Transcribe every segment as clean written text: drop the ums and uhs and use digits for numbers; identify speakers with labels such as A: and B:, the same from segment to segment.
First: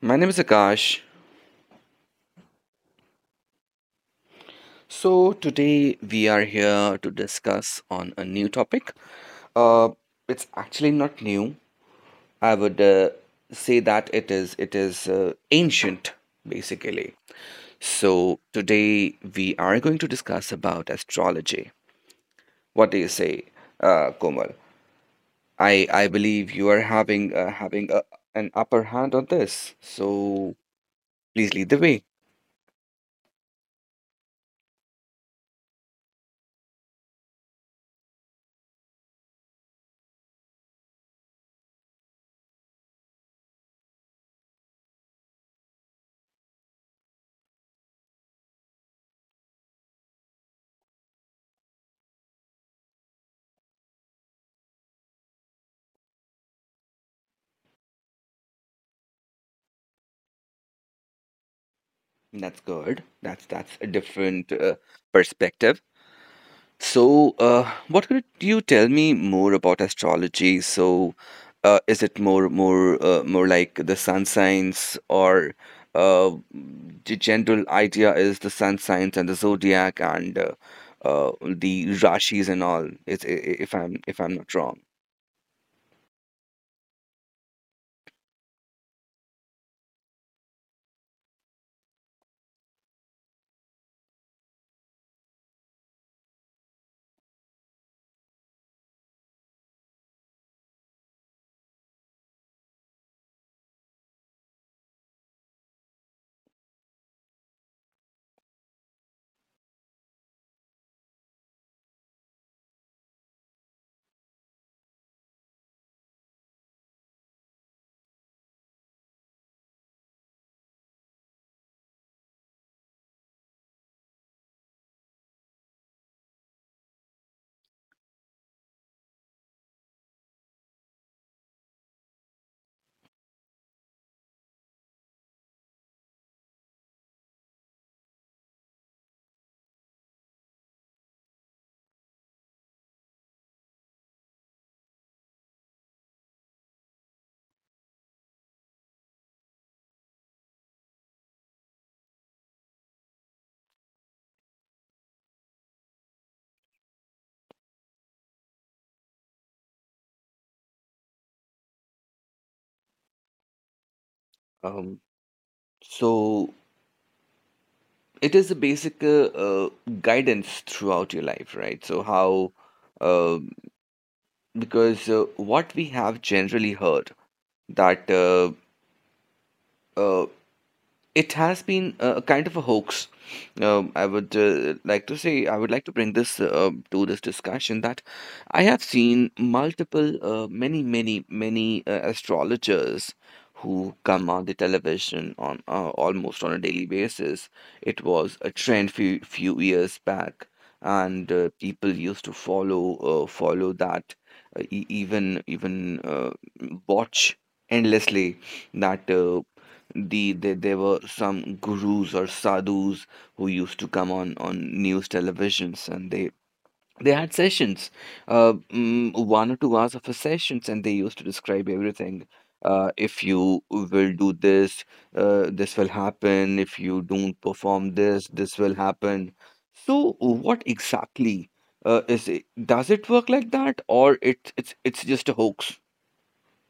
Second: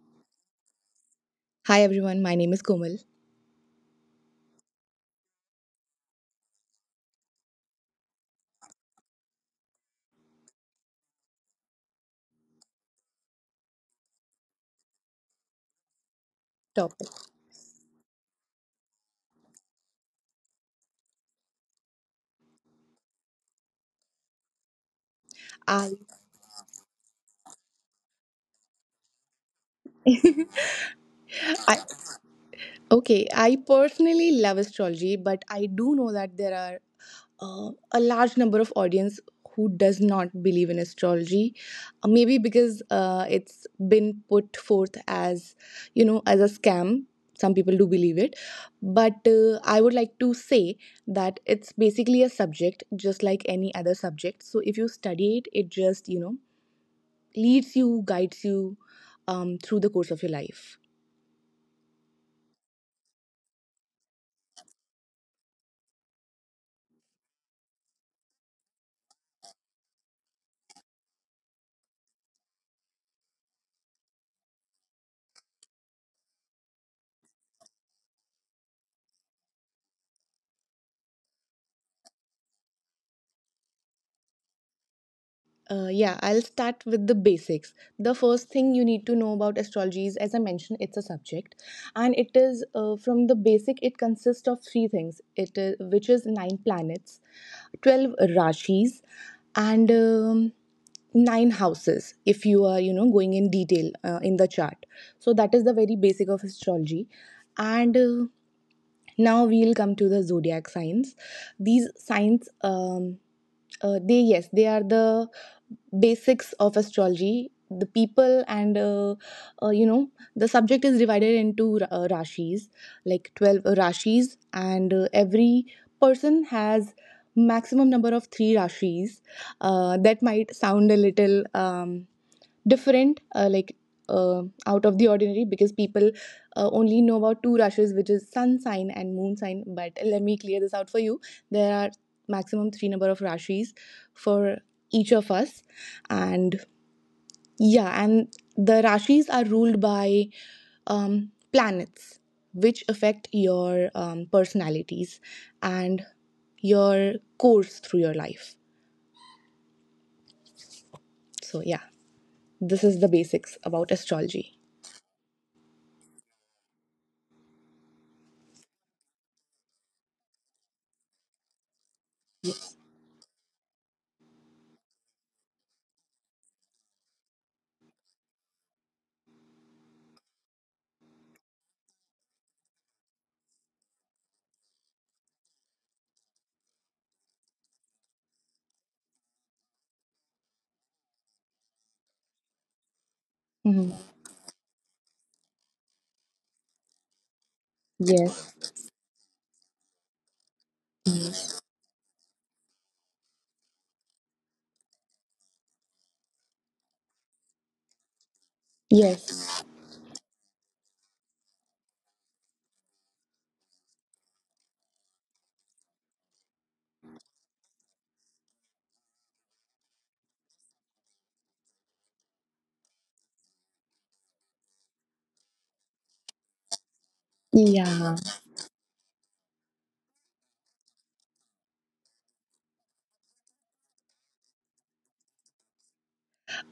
A: My name is Akash.
B: Hi everyone, my name is Komal.
A: So today we are here to discuss on a new topic. Uh, it's actually not new. I would say that it is ancient
B: Topic.
A: basically. So today we are going to discuss about astrology. What do you say, Komal? I
B: I,
A: I believe you are having an upper hand on this. So please lead
B: I
A: the way.
B: okay. I personally love astrology, but I do know that there are a large number of audience who does not believe in astrology. Maybe because it's been put forth as you know as a scam. Some people do believe it, but I would like to say that it's basically a subject just like any other subject. So if you study it, it just you know leads you, guides you through the course of your life.
A: That's good. That's a different perspective. So, what could you tell me more about astrology? So, is it more like the sun signs, or uh, the general idea is the sun signs and the zodiac and the rashis and all? It's, if I'm not wrong.
B: Yeah, I'll start with the basics. The first thing you need to know about astrology is, as I mentioned, it's a subject, and it is from the basic. It consists of three things. It is which is nine planets, 12 rashis, and nine houses. If you are you know going in detail in the chart, so that is the very basic of astrology, and. Now we'll come to the zodiac signs these signs they yes, they are the basics of astrology. The people and you know the subject is divided into rashis, like 12 rashis, and every person has maximum number of three rashis. That might sound a little. Different like out of the ordinary because people only know about two rashis, which is sun sign and moon sign, but let me clear this out for you. There are maximum three number of rashis for each of us, and the rashis are ruled by planets which affect your personalities and your course through your life. So yeah, this is the basics about astrology.
A: Um, so it is a basic guidance throughout your life, right? So how? uh, because what we have generally heard that uh, it has been a kind of a hoax. I would like to say, I would like to bring this to this discussion that I have seen multiple, many, many, many astrologers
B: Mhm.
A: who come on the television on almost on a daily basis. It was a
B: Yes.
A: trend few years back, and
B: Yes.
A: people used to follow that, e- even even uh, watch endlessly that there were some gurus or sadhus who used to come on news televisions, and they had sessions, 1 or 2 hours of a sessions, and they used to describe everything. If you will do this, this will happen. If you don't perform
B: Yeah.
A: this will happen. So what exactly is it does it work like that, or it's just a hoax?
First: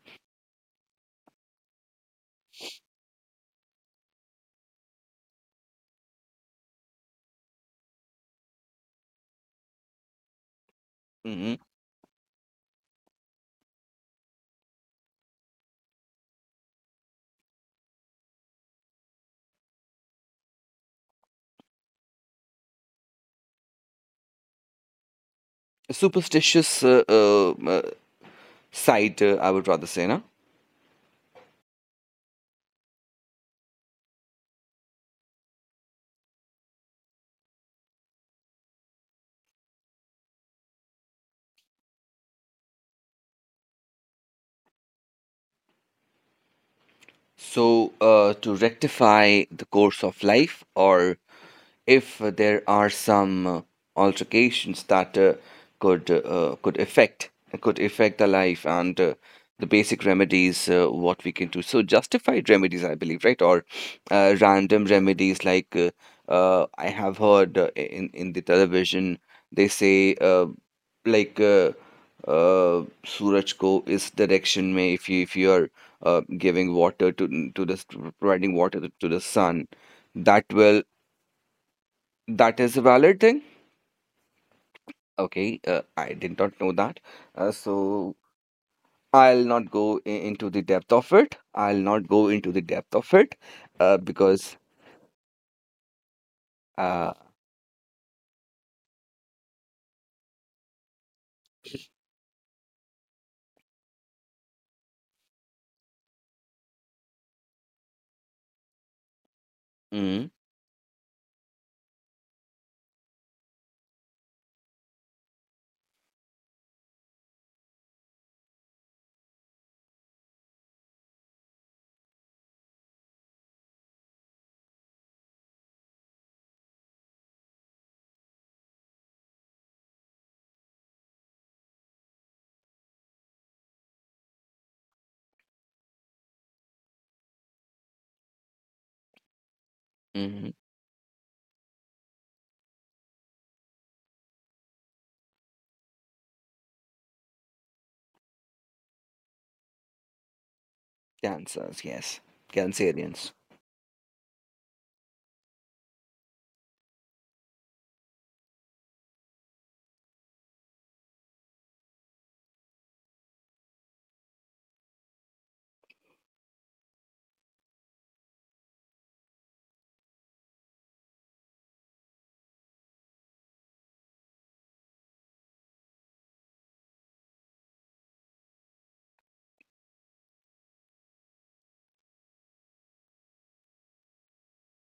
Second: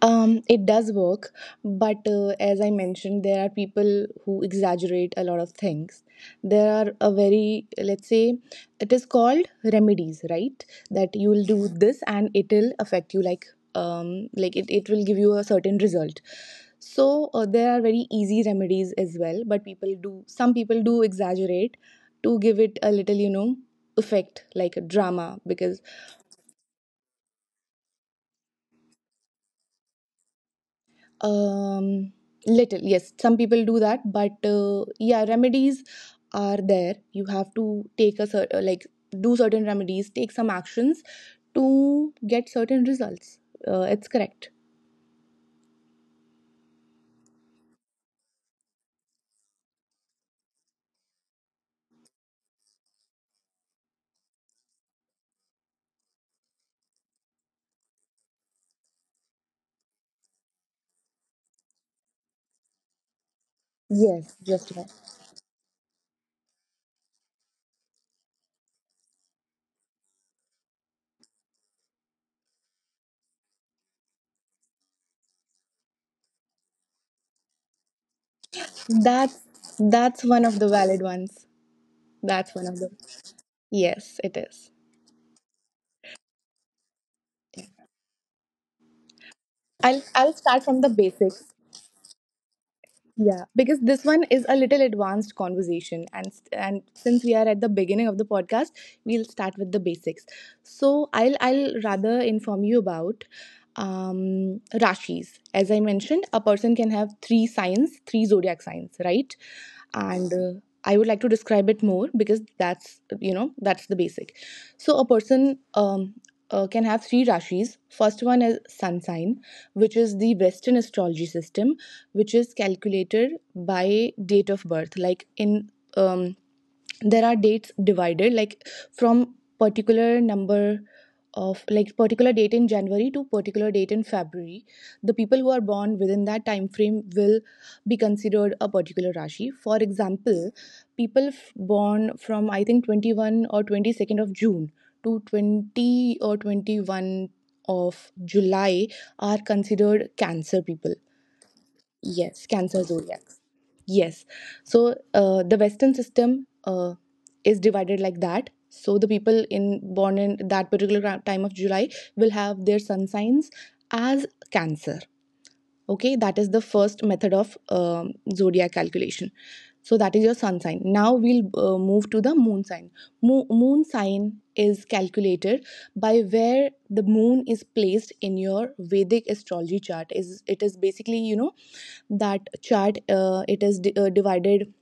B: It does work, but as I mentioned, there are people who exaggerate a lot of things. There are a very, let's say, it is called remedies, right? That you will
A: Hmm,
B: do this and it'll affect you, like it will give you a certain result. So there are very easy remedies as well, but some people do exaggerate to give it a little, you know, effect like a drama because
A: superstitious uh, site. I would rather say, na?
B: um little yes some people do that, but yeah, remedies are there. You have to take a certain, like, do certain remedies, take some actions to get certain results. It's correct.
A: So, to rectify the course of life, or if there are some altercations that could uh, could affect could affect the life, and the basic remedies, what we can do. So, justified remedies, I believe, right? Or
B: Yes, just
A: random
B: right.
A: remedies, like I have heard in the television, they say like uh, "Suraj ko is direction mein." If you are giving water providing water to the
B: that's
A: sun,
B: that's one
A: that
B: of the
A: will,
B: valid ones. That's
A: that
B: one
A: is
B: of
A: a
B: them.
A: valid thing.
B: Yes, it is.
A: Okay, I did not know that. So I'll not go
B: i'll
A: I-
B: i'll
A: into the
B: start from the
A: depth of it.
B: basics.
A: I'll not go into the depth of it.
B: Yeah, because this one is a
A: Because
B: little advanced conversation, and
A: uh
B: since we are at the beginning of the podcast, we'll start with the basics. So I'll rather inform you about rashis. As I mentioned, a person can have three signs, three zodiac signs, right?
A: mm,
B: And I would like to describe it more because that's you know that's the basic. So a person can have three rashis. First one is sun sign, which is the western astrology system, which is calculated by date of birth, like in um, there are dates divided like from particular number of, like, particular date in January to particular date in February. The people who are born within that time frame will be considered a particular rashi. For
A: mm,
B: example, people born from I think 21 or 22nd of June to 20 or 21 of July are considered cancer people.
A: cancers, yes.
B: Yes, cancer zodiac.
A: Cancerians.
B: Yes. So the Western system is divided like that. So the people in born in that particular time of July will have their sun signs as Cancer. Okay, that is the first method of zodiac calculation. So that is your sun sign. Now we'll move to the moon sign. Moon sign is calculated by where the moon is placed in your Vedic astrology chart. Is it is basically you know that chart, it is divided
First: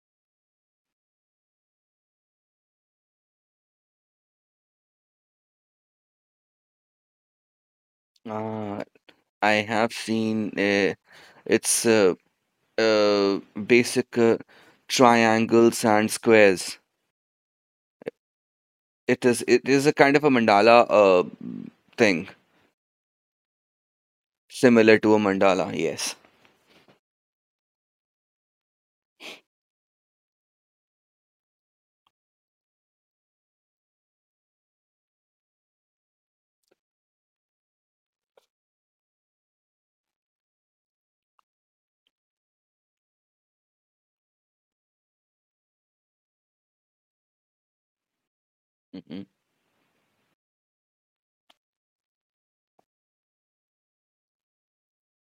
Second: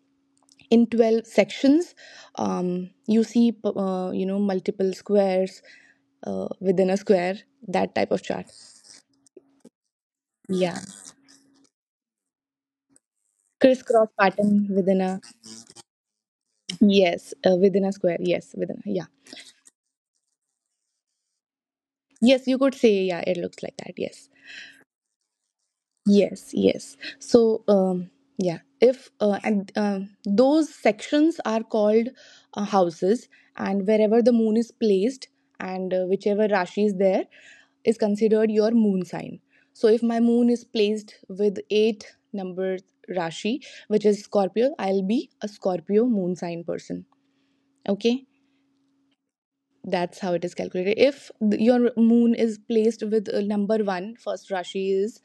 B: in 12 sections. You see you know multiple squares within a square, that type of chart.
A: uh, I have seen.
B: Yeah,
A: It's uh,
B: crisscross
A: Basic
B: pattern within a,
A: triangles and squares.
B: yes within a square, yes within a, yeah.
A: It is a kind of a mandala thing,
B: Yes, you could say, yeah, it looks like that. Yes,
A: similar to a mandala, yes.
B: yes yes. So yeah, if and those sections are called houses, and wherever the moon is placed and whichever rashi is there is considered your moon sign. So if my moon is placed with 8 number Rashi, which is Scorpio, I'll be a Scorpio moon sign person. Okay,
A: Hmm.
B: that's how it is calculated. If your moon is placed with number one, first Rashi is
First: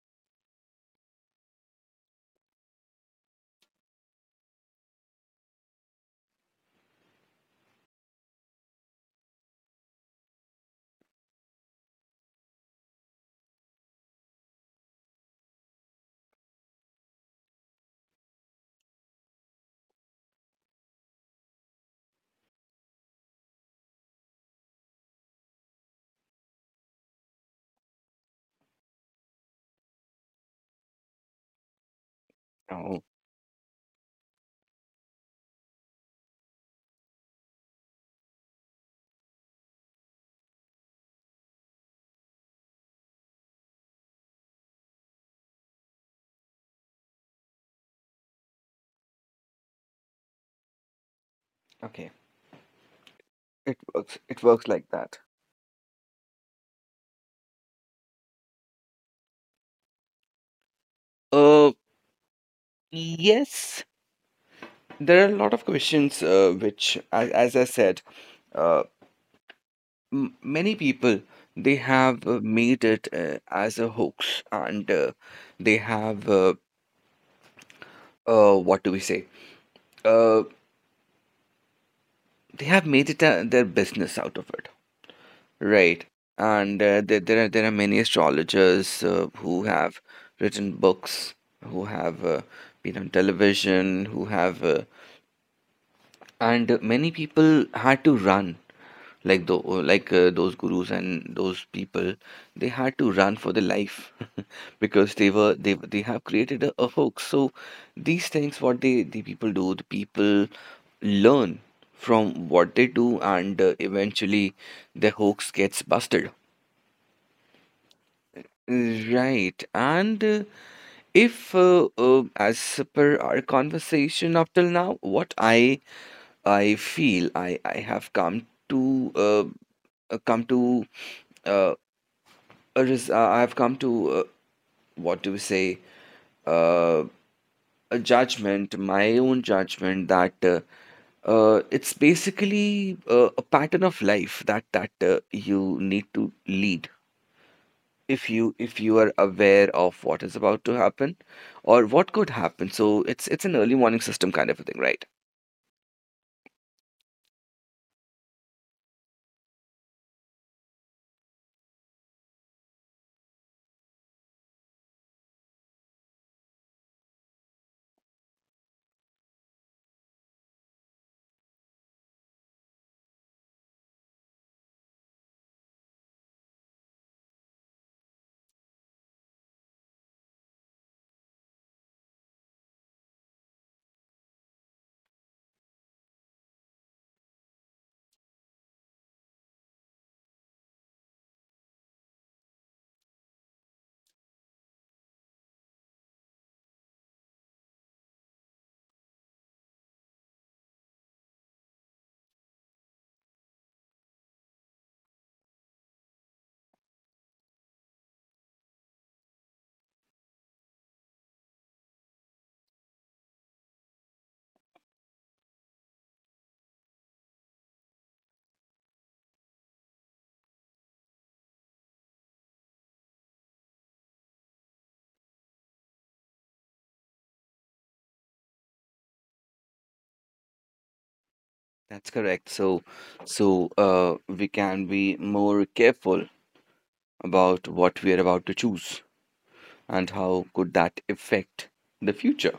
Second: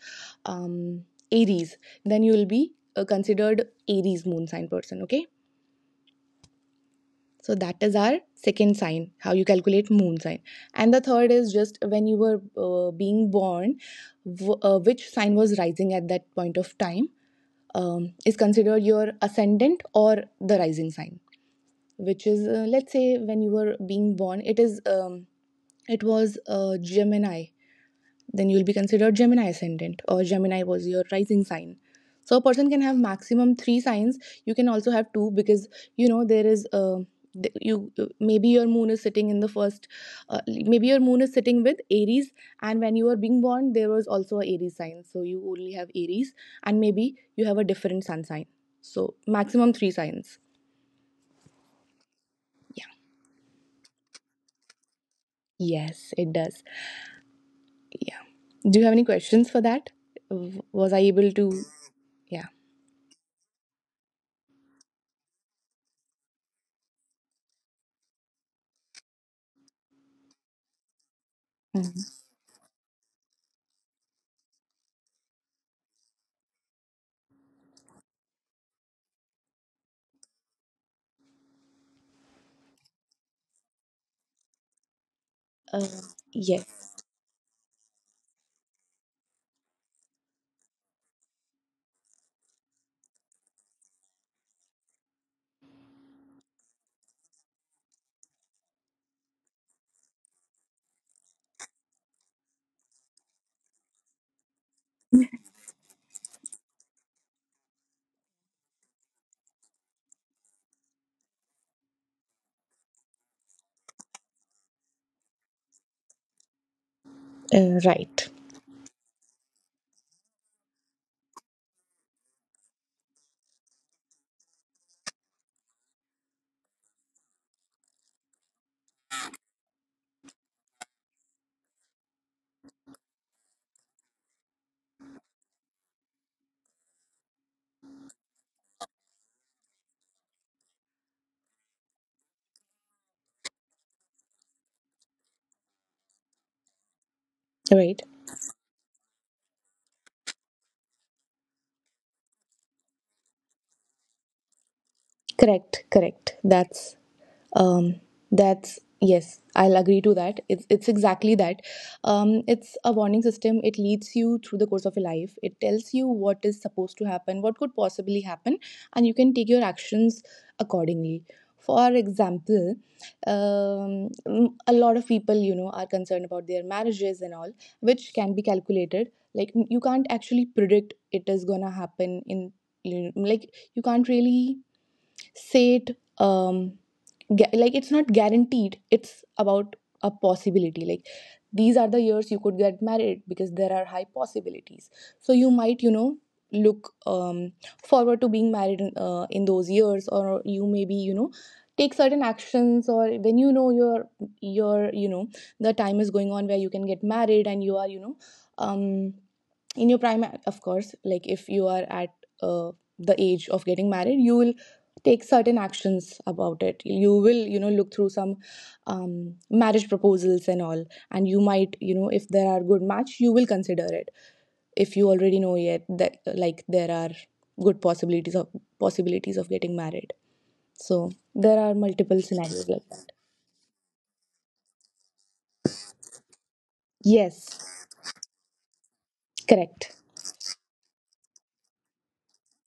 B: um, Aries, then you will be considered Aries moon sign person. Okay. So that is our second sign, how you calculate moon sign. And the third is just when you were being born, which sign was rising at that point of time is considered your ascendant or the rising sign, which is, let's say when you were being born, it is it was Gemini, then you'll be considered Gemini ascendant, or Gemini was your rising sign. So a person can have
A: Oh,
B: maximum three signs. You can also have two because you know there is you maybe your moon is sitting in the first, maybe your moon is sitting with Aries, and when you were being born there was also a Aries sign. So you only have Aries, and maybe you have a different sun sign. So maximum three signs.
A: okay.
B: Yeah.
A: It works like that.
B: Yes, it does. Yeah. Do you have any questions for that? Was I able to?
A: Uh
B: Yeah.
A: yes, there are a lot of questions which, as I said, uh m many people, they
B: Mhm.
A: have made it as a hoax, and they have what do we say? Uh they have made it their business out of it.
B: Uh,
A: Right. And
B: yes.
A: there are many astrologers who have written books, who have been on television, who have and many people had to run, like the like those gurus and those people, they had to run for their life because they were they have created a hoax. So these things what they the people do, the people learn from what they do, and eventually the hoax gets busted.
B: Right,
A: Right. And if, as per our conversation up till now, what I feel, I have come to come to uh, a res- I have come to, what do we say, uh, a judgment, my own judgment, that it's basically a pattern of life that you need to lead,
B: right,
A: if you are aware of what is about to happen, or what could happen. So it's an early warning system kind of a thing, right?
B: correct, correct. Um, that's yes, I'll agree to that. It's exactly that. It's a warning system. It leads you through the course of your life. It tells you what is supposed to happen, what could possibly happen, and you can take your actions accordingly. For example, um, a lot of people you know are concerned about their marriages and all, which can be calculated. Like, you can't actually predict it is gonna happen in, you know, like you can't really say it, like it's not guaranteed, it's about a possibility. Like, these are the years you could get married because there are high possibilities, so you might you know look forward to being married in those years, or you maybe you know take certain actions, or when you know your you know the time is going on where you can get married and you are you know um in your prime, of course. Like if you are at uh, the age of getting married, you will take certain actions about it. You will you know look through some marriage proposals and all, and you might you know if there are good match you will consider it. If you already know yet that, like, there are good possibilities of getting married. So there are
A: That's
B: multiple
A: correct.
B: scenarios like
A: So
B: that.
A: so uh, we can be more careful about
B: Yes,
A: what we are about to choose,
B: correct.
A: and how could that affect the future,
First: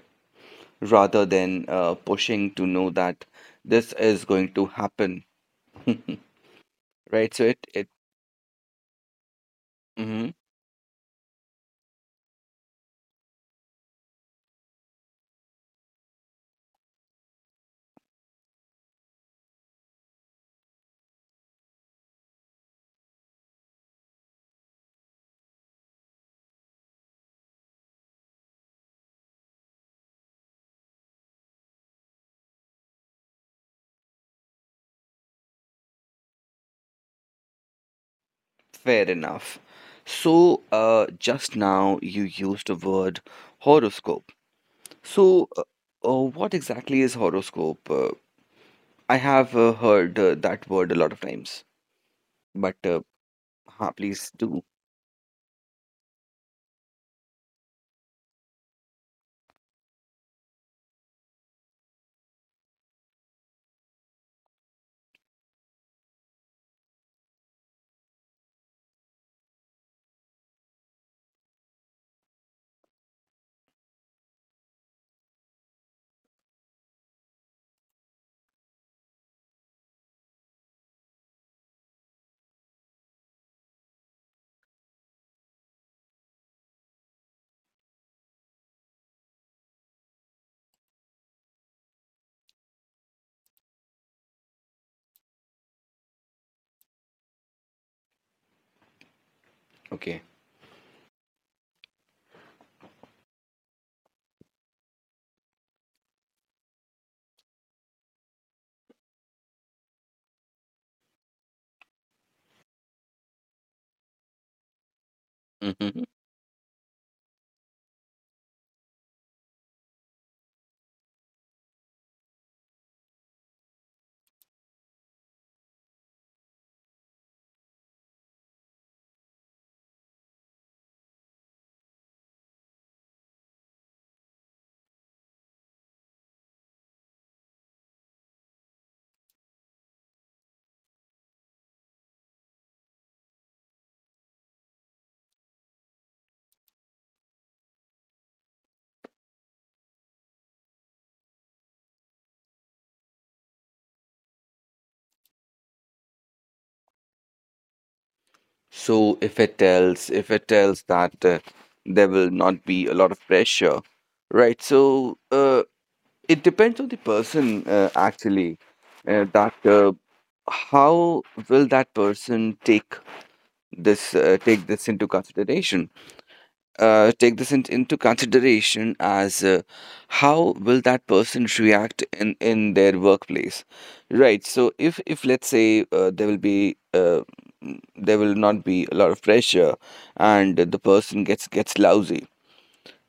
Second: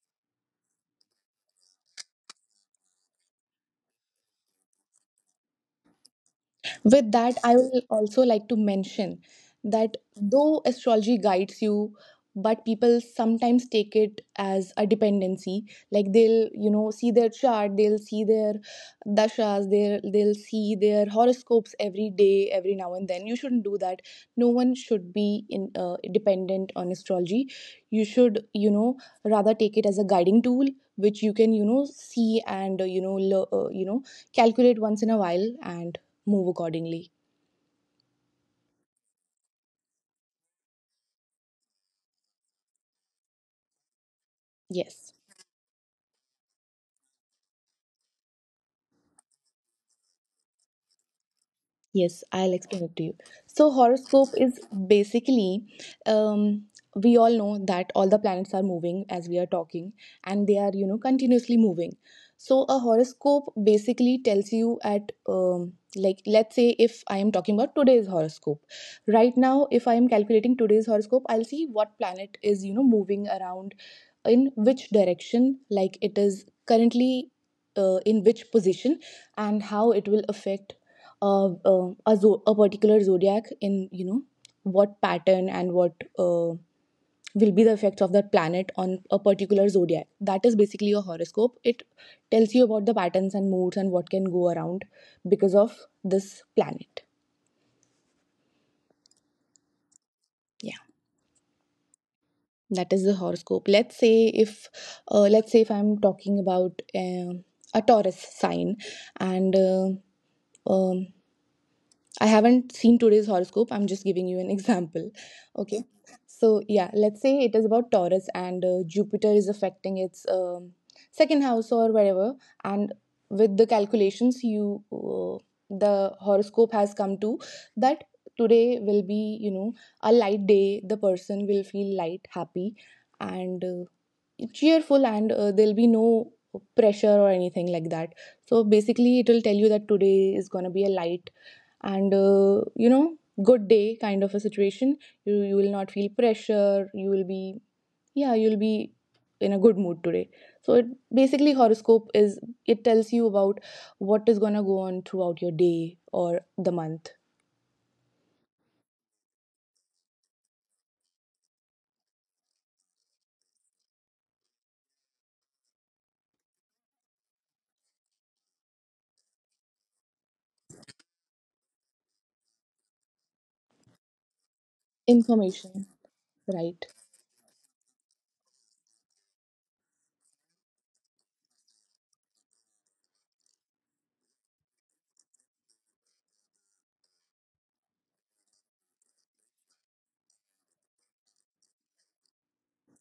A: rather than pushing to know that this is going to happen,
B: With
A: right?
B: that,
A: So
B: I
A: it
B: will
A: it
B: also like to mention that
A: Mhm.
B: though astrology guides you, but people sometimes take it as a dependency. Like, they'll, you know, see their chart, they'll see their dashas, they'll see their horoscopes every day, every now and then. You shouldn't do that. No one should be in dependent on astrology. You should, you know, rather take it as a guiding tool which you can, you know, see and you know, you know, calculate once in a while and move accordingly.
A: Fair enough. So, just now you used the word horoscope.
B: Yes.
A: So, what exactly is horoscope? I have heard that word a lot of times,
B: Yes, I'll
A: but
B: explain it to you. So,
A: huh, please
B: horoscope
A: do.
B: is basically, um, we all know that all the planets are moving as we are talking, and they are, you know, continuously moving. So, a horoscope basically tells you at, like, let's say if I am talking about today's horoscope. Right now, if I am calculating today's horoscope, I'll see what planet is, you know, moving around in which direction, like, it is currently in which position, and how it will affect a particular zodiac in, you know, what pattern, and what will be the effects of that planet on a particular zodiac. That is basically a horoscope. It tells you about the patterns and moods and what can go around because of this planet.
A: Okay.
B: Yeah, that is the horoscope. Let's say if let's say if I'm talking about a Taurus sign and um, I haven't seen today's horoscope. I'm just giving you an example. Okay.
A: Hmm.
B: So, yeah, let's say it is about Taurus and Jupiter is affecting its second house or whatever. And with the calculations, you the horoscope has come to that today will be, you know, a light day. The person will feel light, happy, and cheerful, and there'll be no pressure or anything like that. So, basically, it will tell you that today is going to be a light and good day kind of a situation. You will not feel pressure, you will be, yeah, you'll be in a good mood today. So it basically, horoscope is it tells you about what is going to go on throughout your day or the month.
A: So, if it tells that there will not be a lot of pressure, right? So, it depends on the person, actually. That How will that person take this into consideration,
B: Information. Right.
A: into consideration? As how will that person react in their workplace? Right, so if let's say, there will not be a lot of pressure, and the person gets lousy.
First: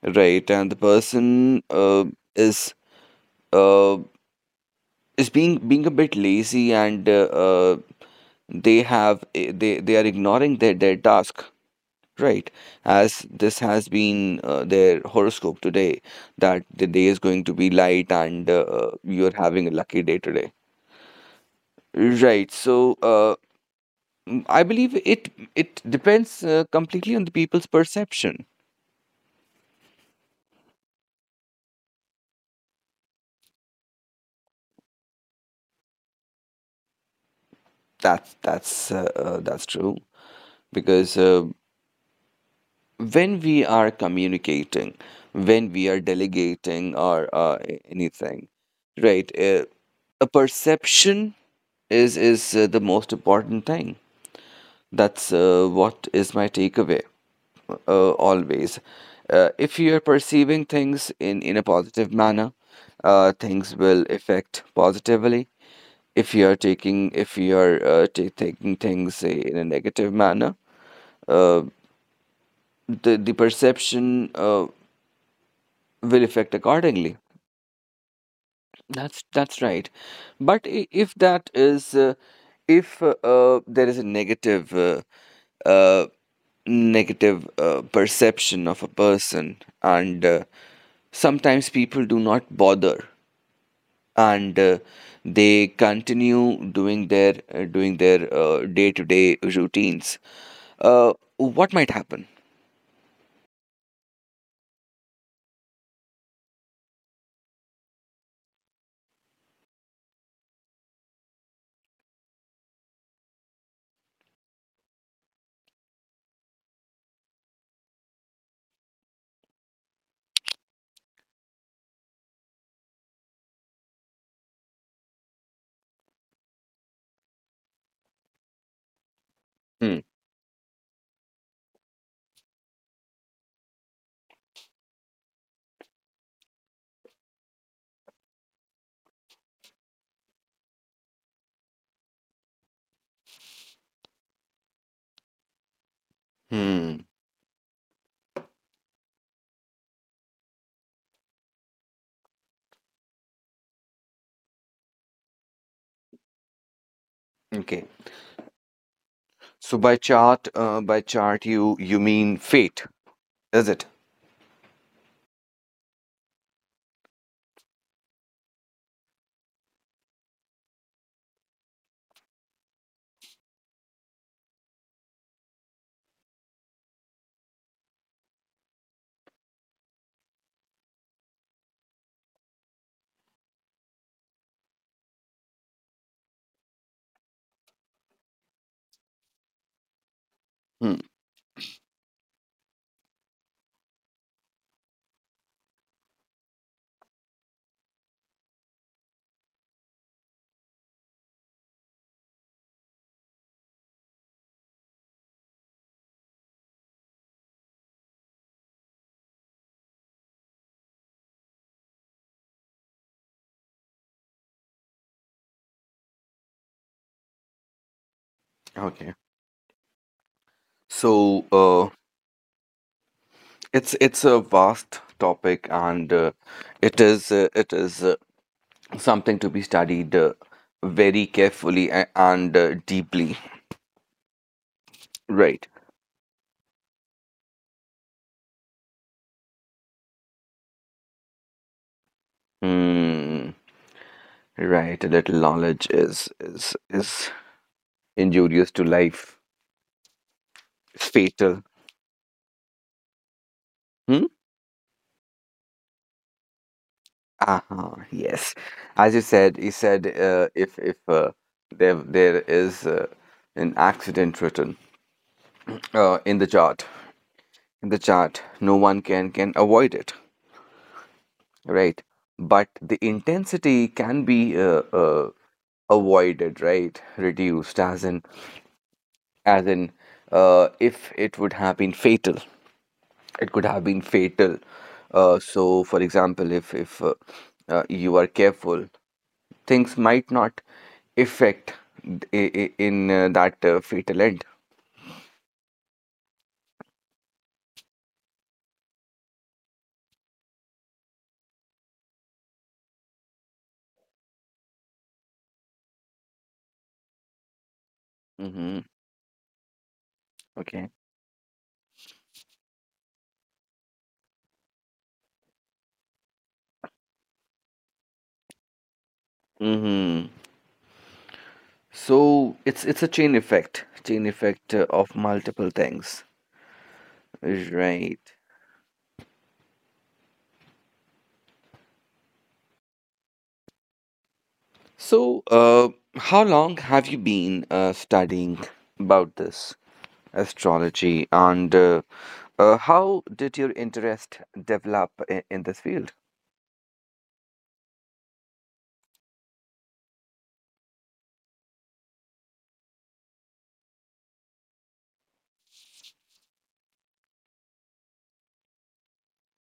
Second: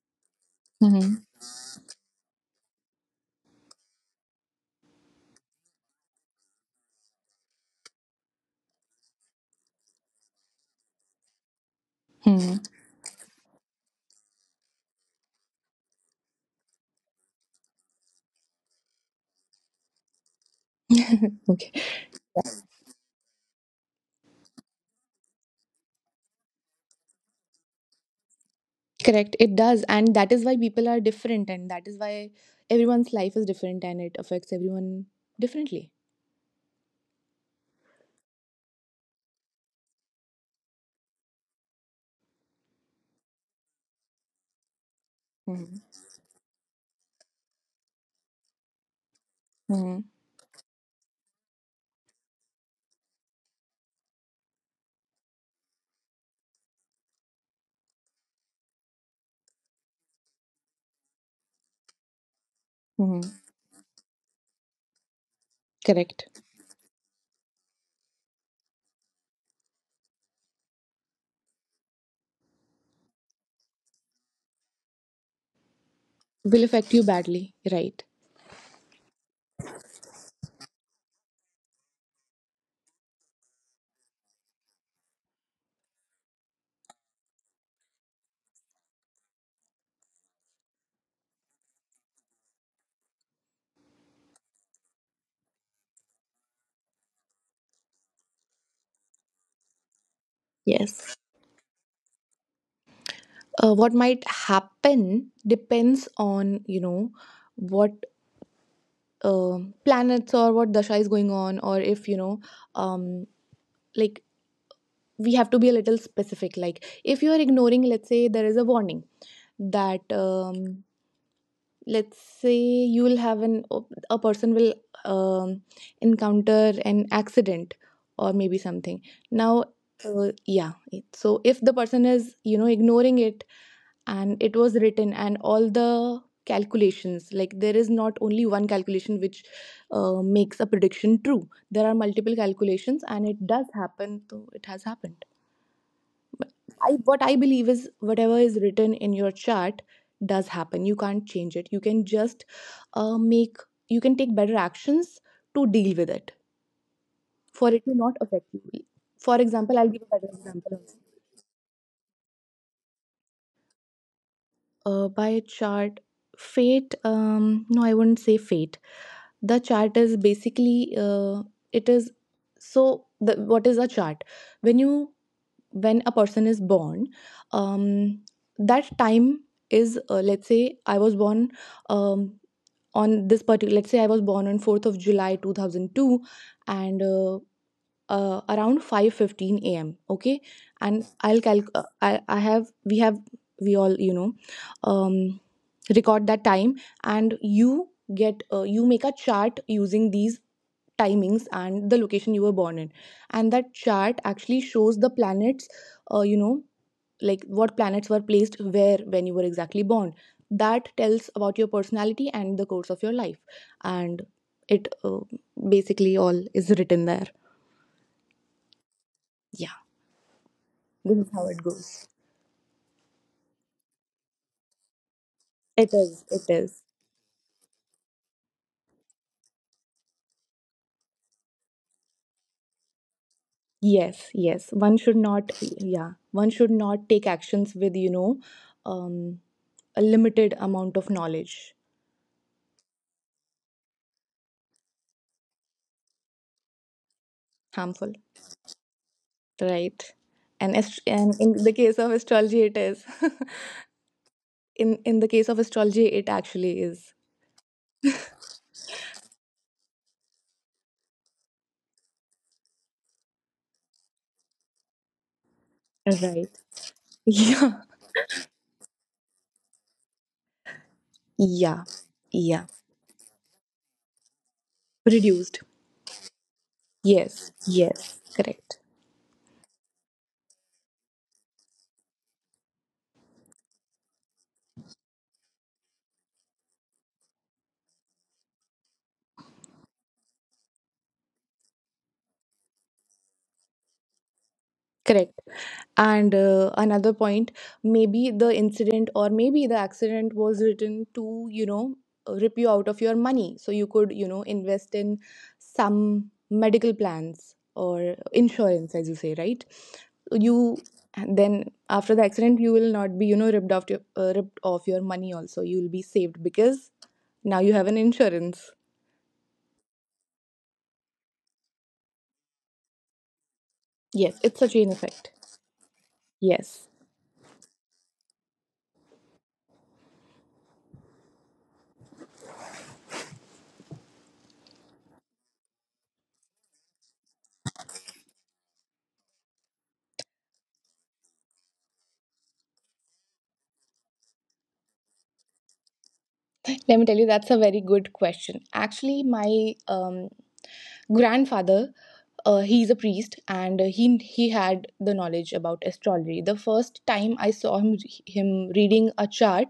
A: Right, and the
B: Hmm.
A: person is uh, is being a bit lazy, and they have eh, they are ignoring their task. Right,
B: Hmm.
A: as this has been their horoscope today, that the day is going to be light, and you're having a lucky day today.
B: Okay.
A: Right, so I believe it depends, completely on the people's perception.
B: Correct, it does, and that is why people are different, and that is why everyone's life is different and it affects everyone differently.
A: That's true, because when we are communicating, when we
B: Hmm.
A: are delegating, or anything, right,
B: Hmm.
A: a perception is the most important thing. That's what is my takeaway, always. If you're perceiving things in a positive manner,
B: Hmm.
A: things will affect positively.
B: Correct.
A: If you're taking if you're ta taking things, say, in a negative manner, uh, the perception will affect
B: Will affect you
A: accordingly.
B: badly, right?
A: That's right. But if there is a uh, negative perception of a person, and sometimes people do not bother, and they continue doing their day-to-day routines.
B: Yes.
A: What might happen?
B: What might happen depends on, you know, what planets or what dasha is going on, or if you know. um, like, we have to be a little specific, like if you are ignoring, let's say there is a warning that, let's say you will have an a person will, um, encounter an accident or maybe something now.
A: Hmm.
B: Yeah, so if the person is, you know, ignoring it, and it was written, and all the calculations, like there is not only one calculation which makes a prediction true, there are multiple calculations, and it does happen, so it has happened. But I,
A: Hmm.
B: what I believe is, whatever is written in your chart does happen. You can't change it, you can just make... you can take better actions to deal with it, for it
A: Okay.
B: to not affect you. For example,
A: So by
B: I'll give a better
A: chart,
B: example also.
A: you mean fate, is it?
B: By chart, fate, no, I wouldn't say fate. The chart is basically, it is. So the, what is a chart, when you, when a person is born, um, that time is, let's say I was born, um, on this particular, let's say I was born on 4th of July 2002, and around 5:15 a.m. Okay,
A: Hmm.
B: and I'll calc. I have, we have, we all, you know, um, record that time, and you get, you make a chart using these timings and the location you were born in, and that chart actually shows the planets, uh, you know like what planets were placed where when you were exactly born. That tells about your personality and the course of your life. And it, basically all is written there.
A: Okay.
B: Yeah, this is how
A: So,
B: it goes.
A: it's a vast topic,
B: It
A: and
B: is, it is.
A: it is something to be studied, very carefully, and deeply.
B: Yes, yes, one should not.
A: Right.
B: Yeah, one should not take actions with, you know, um, a limited amount of knowledge.
A: Mm, right. A little knowledge is
B: Harmful.
A: injurious to life.
B: Right.
A: It's
B: And in
A: fatal.
B: the case of astrology, it is.
A: Hmm?
B: In the case of astrology, it actually is.
A: Uh-huh, yes. As you said, you said, if there is an accident written uh, in the
B: Right.
A: chart,
B: Yeah.
A: in the chart, no one can avoid it,
B: Yeah.
A: right?
B: Yeah.
A: But the intensity can be
B: Reduced.
A: avoided, right?
B: Yes,
A: Reduced, as in,
B: yes, correct.
A: as in, if it would have been fatal, it could have been fatal. So, for example, if you are careful, things might not affect in that fatal end.
B: Correct. And another point, maybe the incident or maybe the accident was written to, you know, rip you out of your money. So you could, you know, invest in some medical plans or
A: Hmm.
B: insurance, as you say, right? You,
A: Okay.
B: then after the accident, you will not be, you know, ripped off your, money. Also, you will be saved because now you have an insurance.
A: Hmm. So it's a chain
B: Yes, it's a
A: effect
B: chain
A: of
B: effect.
A: multiple things,
B: Yes.
A: right? So, how long have you been studying about this astrology, and how did your interest develop in this field?
B: Let me tell you, that's a very good question. Actually, my, grandfather, he's a priest, and he had the knowledge about astrology. The first time I saw him reading a chart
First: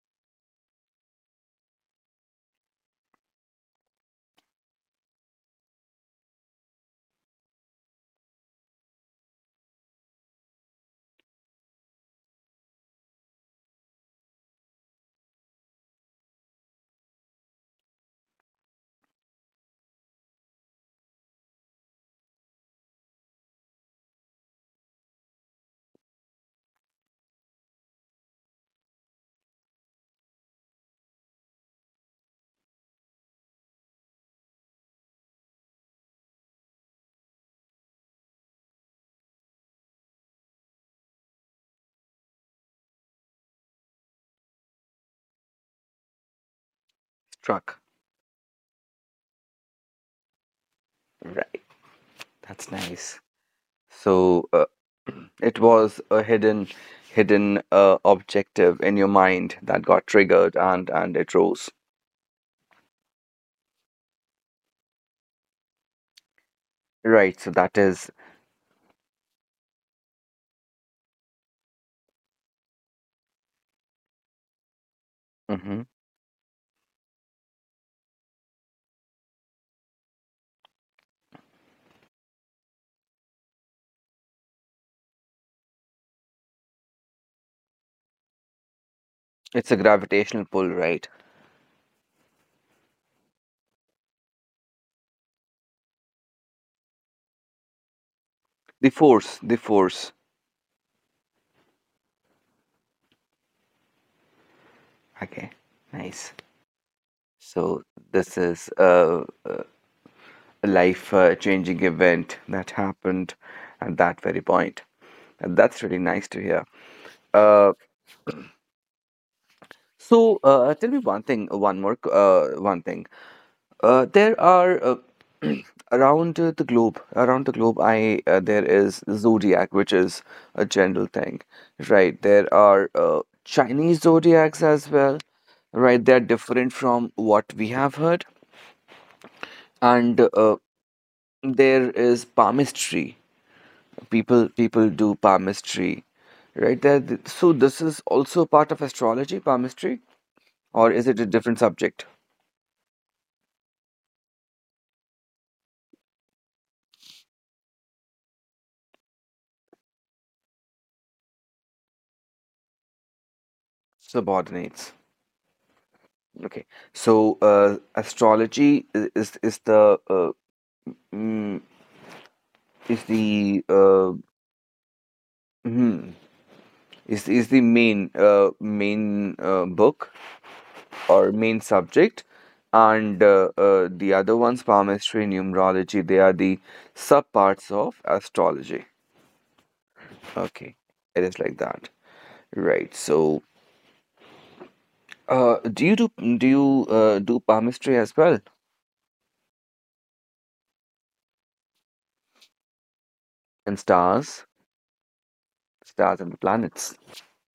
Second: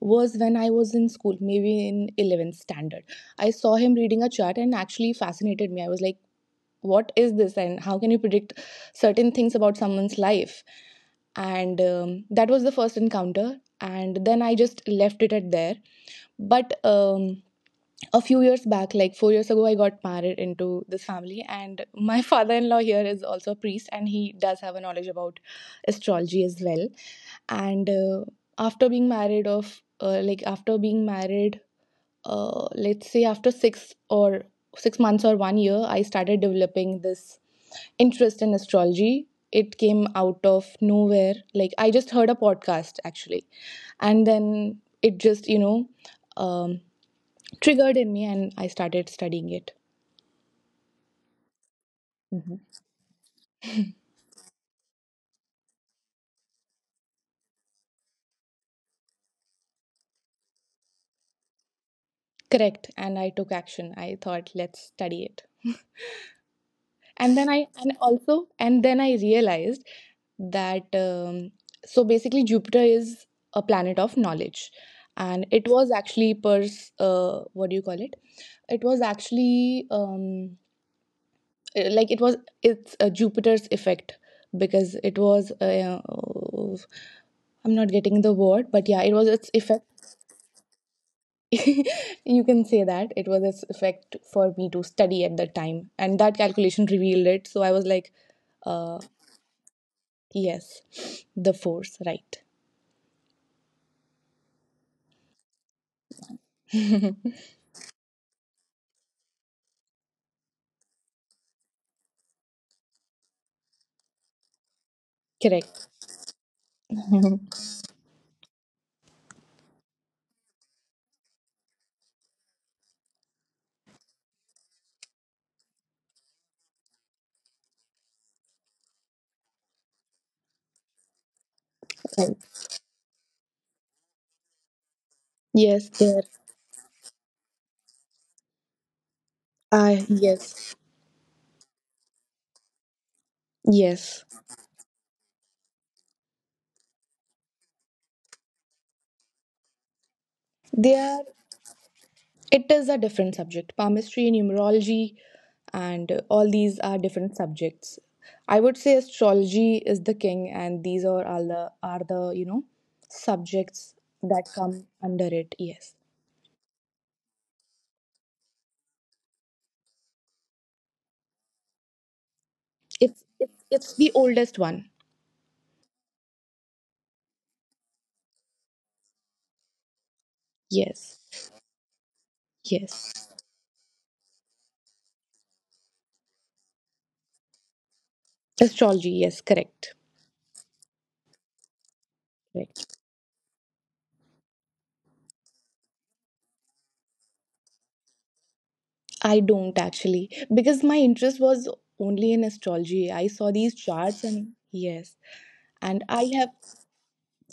B: was when I was in school, maybe in 11th standard. I saw him reading a chart, and actually fascinated me. I was like, what is this, and how can you predict certain things about someone's life? And that was the first encounter, and then I just left it at there. But, a few years back, like 4 years ago, I got married into this family, and my father in law here is also a priest, and he does have a knowledge about astrology as well. And after being married, of like after being married, let's say after six months or one year, I started developing this interest in astrology. It came out of nowhere. Like, I just heard a podcast, actually, and then it just, you know, um,
A: Struck.
B: triggered in me, and I started studying it.
A: Right. That's nice. So, it was a hidden, hidden objective in your mind that got triggered, and it rose.
B: Correct. And I took action. I thought, let's study it. And
A: Right.
B: then
A: So
B: I,
A: that
B: and
A: is-
B: also, and then I realized that, so basically, Jupiter is a planet of knowledge. And it
A: Mhm.
B: was actually, what do you call it? It was actually, like, it's Jupiter's effect, because it was, I'm not getting the word, but yeah, it was its
A: It's a
B: effect.
A: gravitational pull, right?
B: You can say that it was its effect for me to study at that time, and that calculation revealed it. So I was like,
A: The
B: uh
A: force. The force.
B: yes, the force, right.
A: Okay. Nice. So this is a life-changing event that happened at that very point. And that's
B: Correct.
A: really nice to hear. Uh, so tell me one thing, one more, one thing. There are around the globe, I there is zodiac, which is a general thing, right?
B: Right.
A: There are Chinese zodiacs as well,
B: Yes,
A: right? They're
B: there.
A: different from what we have heard,
B: I,
A: and
B: yes,
A: there is palmistry.
B: yes.
A: People do palmistry, right? So this is also part of astrology, palmistry, or is it
B: There.
A: a different subject?
B: It is a different subject. Palmistry, numerology, and all these are different subjects. I would say astrology is the king, and these are all the, are the, subjects that come
A: Subordinates.
B: under it. Yes.
A: Okay. So astrology I- is the mm, is
B: It's
A: the
B: it's it's the oldest one.
A: hmm, is the main main book
B: Yes.
A: or main subject, and
B: Yes.
A: the other ones, palmistry, numerology, they are the sub parts of astrology.
B: Astrology, yes, correct.
A: Okay, it is like that. Right.
B: Correct.
A: So, uh, do you do do you do palmistry as well?
B: I don't, actually, because my interest was only in astrology. I saw these
A: In
B: charts,
A: stars,
B: and yes. And
A: stars
B: I
A: and the
B: have,
A: planets.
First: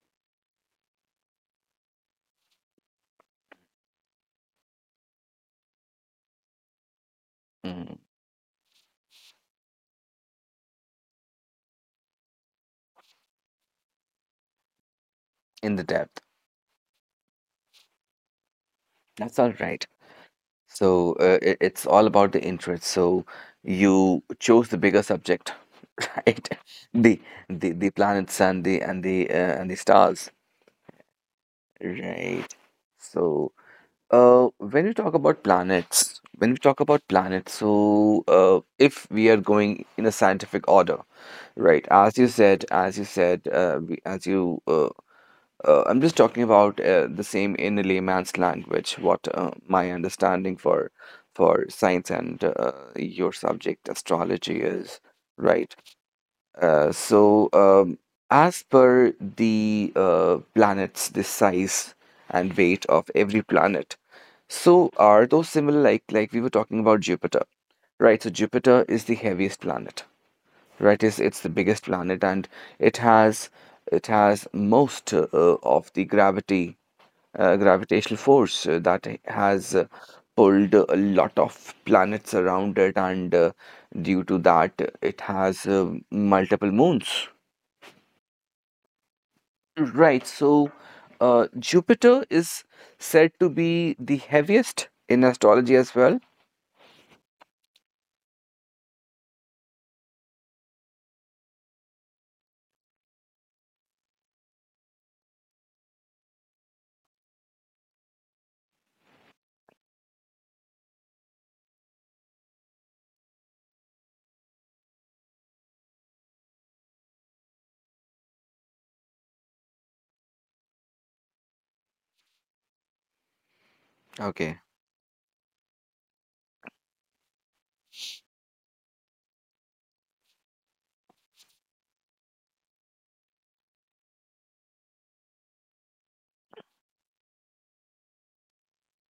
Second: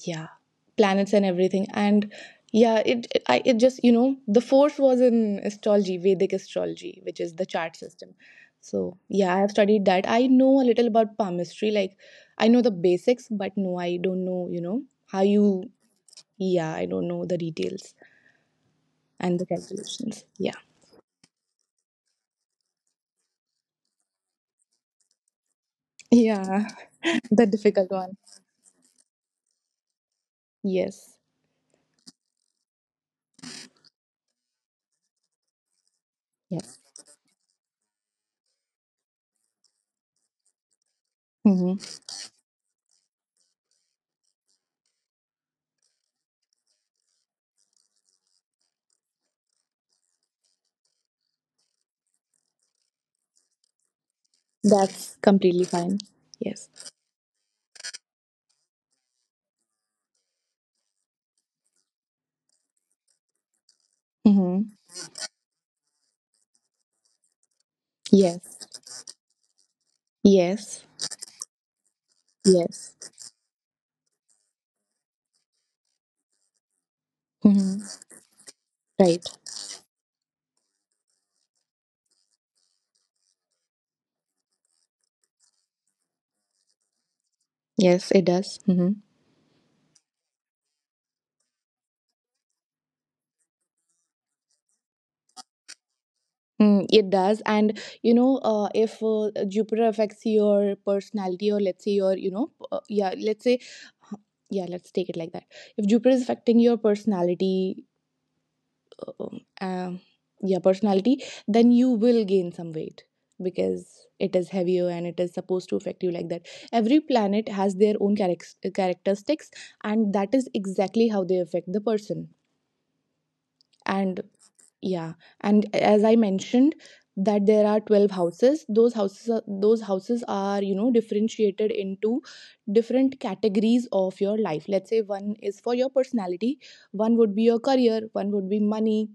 B: yeah, planets and everything, and yeah, it just, you know, the force was in astrology, Vedic astrology, which is the chart
A: Mm,
B: system. So, yeah, I have studied that. I know a little about palmistry, like I know the basics, but no, I don't know, you know, how you.
A: in the depth?
B: Yeah, I don't know the details
A: That's
B: and the
A: all right.
B: calculations. Yeah.
A: So it's all about the interest. So you chose the bigger subject, right?
B: Yeah,
A: The
B: the
A: the
B: difficult
A: the
B: one.
A: planets and the and the and the stars,
B: Yes.
A: right? So when you talk about planets,
B: Yes.
A: so if we are going in a scientific order.
B: Hmm.
A: Right, as you said, we- as you, I'm just talking about the same in a layman's language, what my understanding for science and your subject astrology is,
B: That's completely
A: right?
B: fine. Yes.
A: Uh, so, um, as per the planets, the size and weight of every planet,
B: Hmm.
A: so are those similar? Like we were talking about Jupiter, right? So
B: Yes.
A: Jupiter is the heaviest planet,
B: Yes.
A: right? is it's the biggest planet, and
B: Yes.
A: it has it has most of the gravity,
B: Hmm.
A: gravitational force that
B: Right.
A: has pulled a lot of planets around it, and due to that it has multiple moons,
B: Yes, it does. Hmm.
A: right? So Jupiter is said to be the heaviest in astrology as well.
B: Mm, it does. And, you know, if Jupiter affects your personality, or let's say your, you know, yeah, let's say, huh, yeah, let's take it like that. If Jupiter is affecting your personality, um, yeah, personality, then you will gain some weight, because it is heavier, and it is supposed to affect you like that. Every planet has their own characteristics, and that is exactly how they affect the person, and
A: Okay,
B: yeah. And as I mentioned, that there are 12 houses, those houses are, you know, differentiated into different categories of your life. Let's say one is for your personality, one would be your career, one would be money,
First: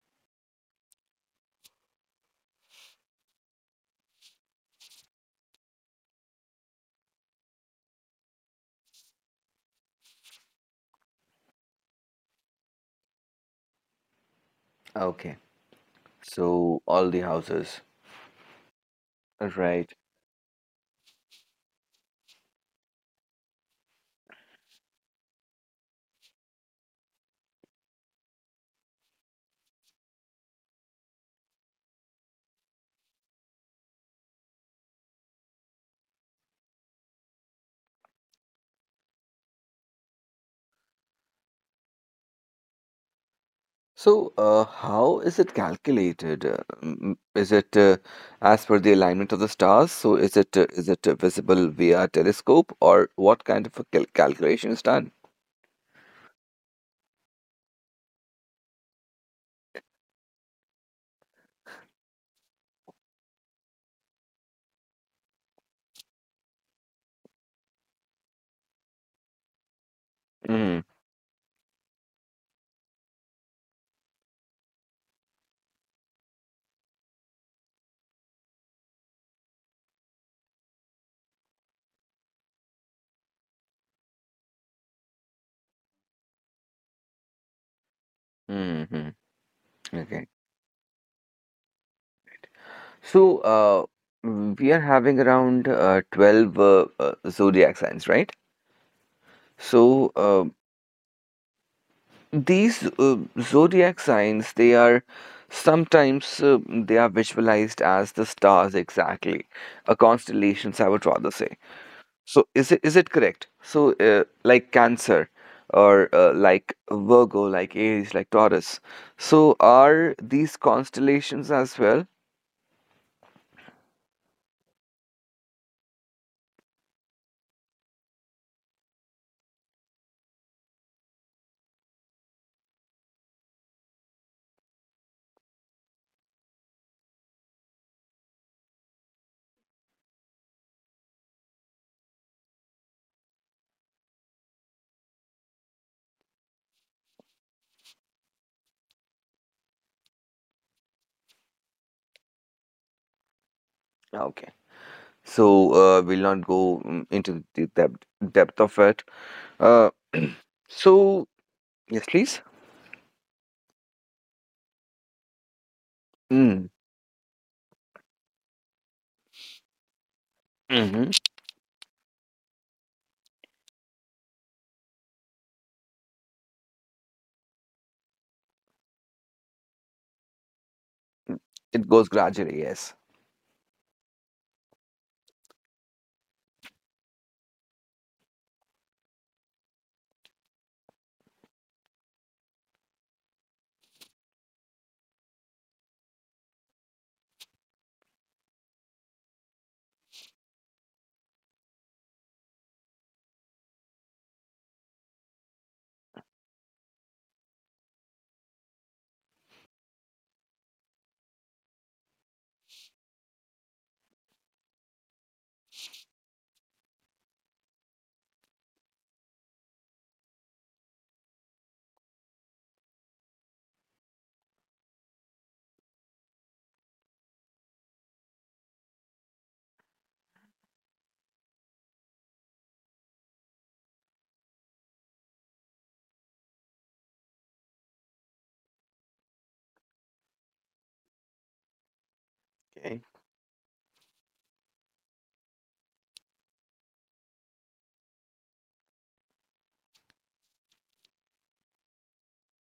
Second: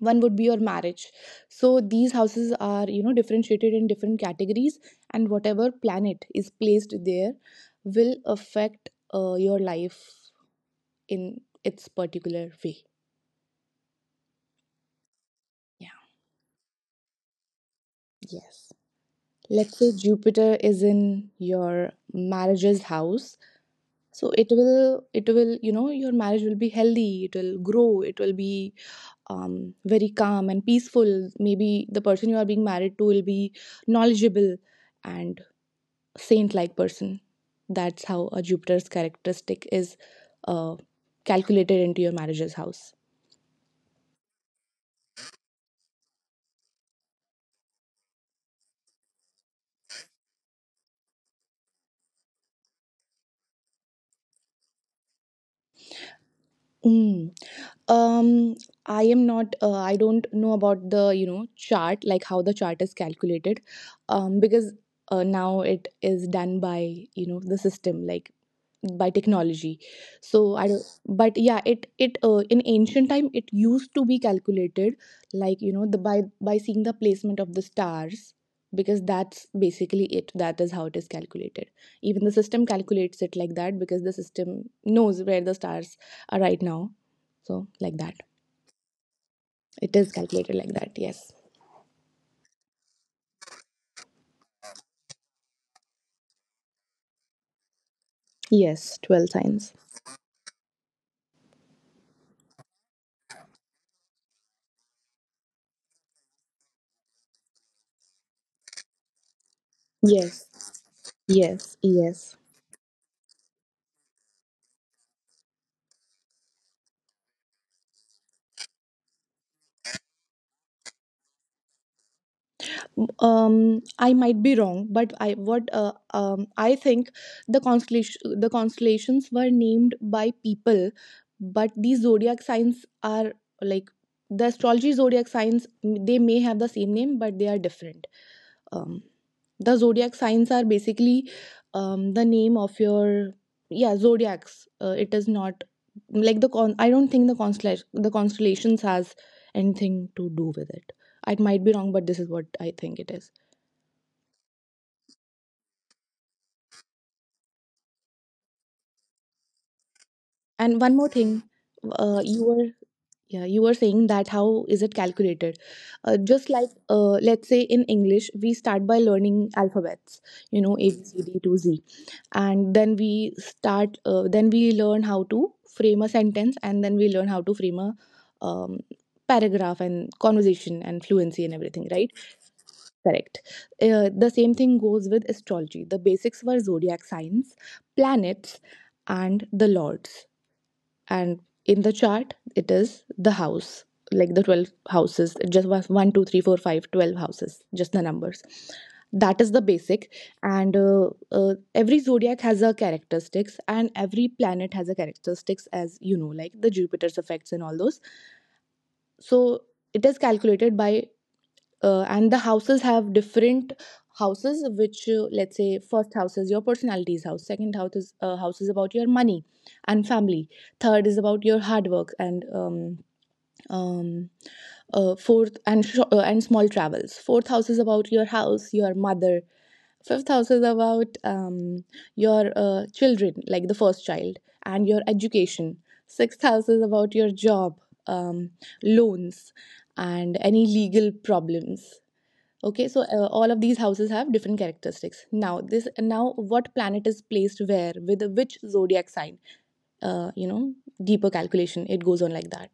B: one would be your marriage. So these houses are, you know, differentiated in different categories, and whatever planet is placed there will affect, your life in its particular way.
A: okay,
B: Yeah.
A: so all the houses,
B: Yes, let's say
A: right?
B: Jupiter is in your marriage's house, so it will you know, your marriage will be healthy, it will grow, it will be, very calm and peaceful. Maybe the person you are being married to will be knowledgeable and saint like person. That's how a Jupiter's characteristic is, uh, calculated into your manager's house.
A: So, how is it calculated? Is it as per the alignment of the stars? So, is it visible via telescope, or what kind of a calculation is done?
B: Mm. Um, I am not. I don't know about the, you know, chart, like how the chart is calculated, because, now it is done by, you know, the system, like by technology. So I don't. But yeah, it, in ancient time it used to be calculated, like, you know, the, by seeing the placement of the stars, because that's basically it, that is how it is calculated. Even the system calculates it like that, because the system knows where the stars are right now, so, like that.
A: Mm-hmm.
B: It is
A: Okay.
B: calculated like that, yes.
A: So, we are having around 12 zodiac signs, right?
B: Yes, 12 signs.
A: So, these zodiac signs, they are sometimes they are visualized as the stars exactly,
B: Yes.
A: constellations, I would rather say.
B: Yes, yes.
A: So is it correct? So like Cancer, or like Virgo, like Aries, like Taurus. So are these constellations as well?
B: um I might be wrong, but I what, I think the constellations were named by people, but these zodiac signs are, like, the astrology zodiac signs, they may have the same name, but they are different. um, the zodiac signs are basically, the name of your, yeah, zodiacs, it is not like the con, I don't think the constellations has anything to do with it. I might be wrong, but this is what I think it is.
A: Okay. So we'll not go into the depth of it. Uh,
B: And one more
A: so
B: thing,
A: yes, please.
B: you were, yeah, you were saying that how is it calculated. Just
A: Mm.
B: like, let's say in English we start by learning alphabets, you know, A B
A: hmm
B: C D to Z, and then we start, then we learn how to frame a sentence, and then we learn how to frame a, um, paragraph and conversation and fluency and
A: It
B: everything,
A: goes
B: right?
A: gradually. Yes.
B: Correct. The same thing goes with astrology. The basics were zodiac signs, planets, and the lords, and in the chart it is the house, like the 12 houses, just one, 1, 2, 3, 4, 5, 12 houses, just the numbers. That is the basic. And, every zodiac has a characteristics, and every planet has a characteristics, as you know, like the Jupiter's effects and all those. So it is calculated by, and the houses have different houses, which, let's say first house is your personality's house, second house is, house is about your money and family, third is about your hard work and, um, fourth and sho and small travels, fourth house is about your house, your mother, fifth house is about, your, children, like the first child, and your education, sixth house is about your job, um, loans, and any legal problems. Okay, so,
A: Okay.
B: all of these houses have different characteristics. Now this, now what planet is placed where with which zodiac sign, you know, deeper calculation, it goes on like that.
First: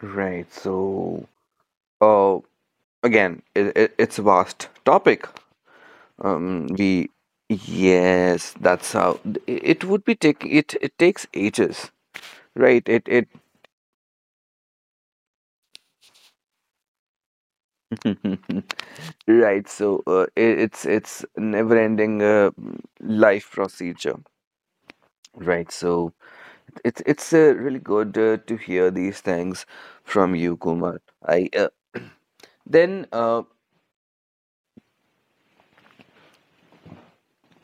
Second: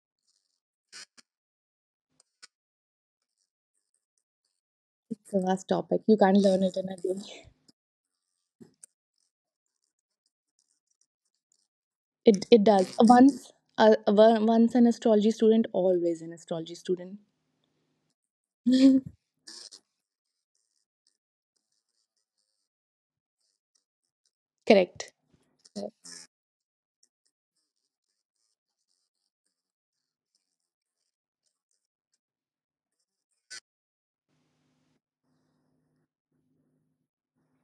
A: Right. So uh, again, it's a vast topic.
B: It's a vast topic, you can't learn it in a
A: We
B: day.
A: yes, that's how it it would be, it takes ages,
B: It
A: right?
B: does,
A: It
B: once, once an astrology student, always an astrology student.
A: right. So it, it's never ending life procedure,
B: Correct.
A: right? So it's really good to hear these things from you, Kumar. I then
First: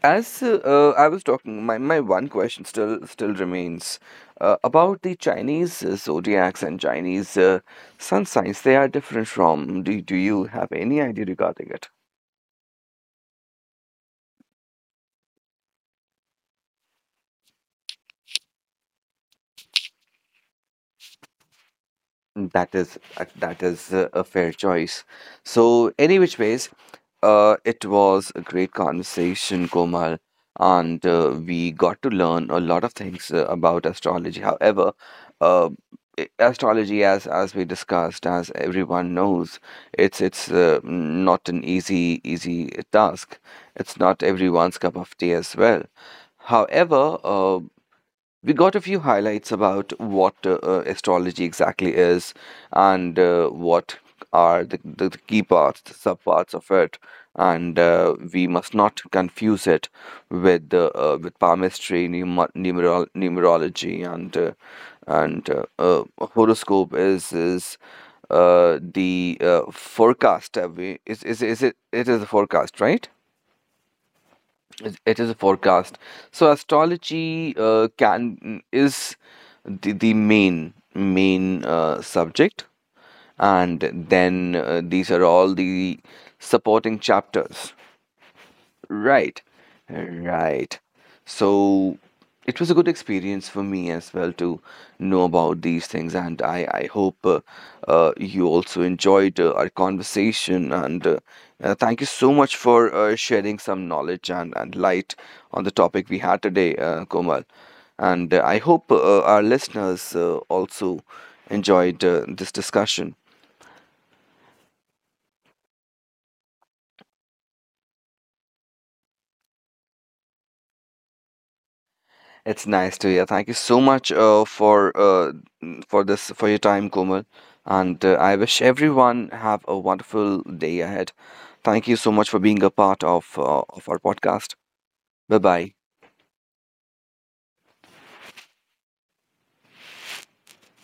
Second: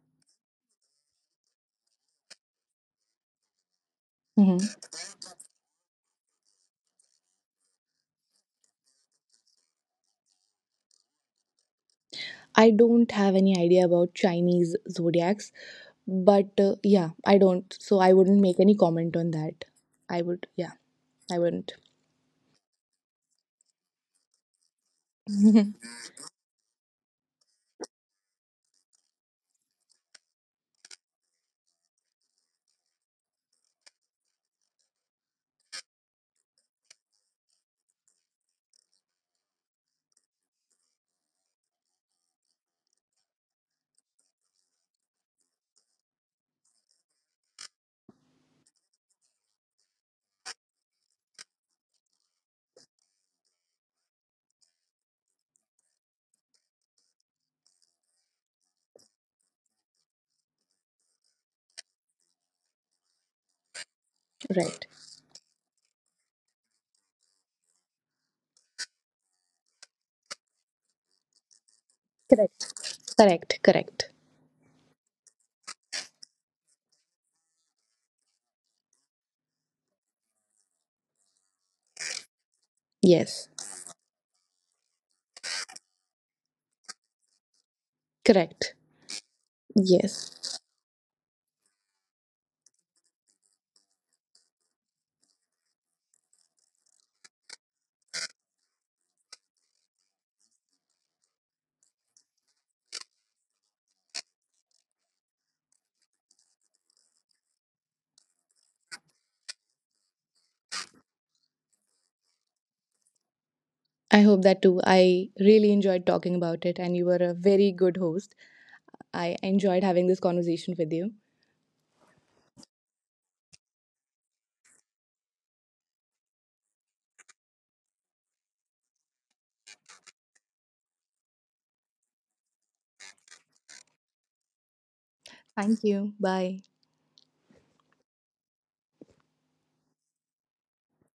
A: As I was talking, my one question still remains
B: Mhm.
A: about the Chinese zodiacs and Chinese sun signs. They are different from. Do you have any idea regarding it?
B: I don't have any idea about Chinese zodiacs, but, yeah, I don't. So I wouldn't make any comment on that. I would, yeah, I wouldn't.
A: That is a fair choice. So, any which ways, it was a great conversation, Komal, and we got to learn a lot of things about astrology. However, uh, astrology, as we discussed, as everyone knows, it's not an easy task. It's not everyone's cup of tea as well. However, we got a few highlights about what astrology exactly is, and what are the key parts, the subparts of it, and we must not confuse it with the with palmistry, numerology, and uh,
B: Right.
A: and uh, uh, horoscope is the forecast. Is it? It is a
B: Correct.
A: forecast, right?
B: Correct, correct.
A: It is a forecast. So astrology can is the main subject,
B: Yes,
A: and then these are all the supporting chapters.
B: correct.
A: Right,
B: Yes.
A: right. So it was a good experience for me as well to know about these things, and I hope you also enjoyed our conversation. And thank you so much for sharing some knowledge and light on the topic we had today, Komal. And I hope our listeners also enjoyed this discussion.
B: I hope that too. I really enjoyed talking about it, and you were a very good host. I enjoyed having this conversation with you.
A: It's nice to hear. Thank you so much for this for your time, Komal. And I wish everyone have a wonderful day ahead. Thank you so much for being a part of our podcast. Bye bye.
B: Thank you. Bye.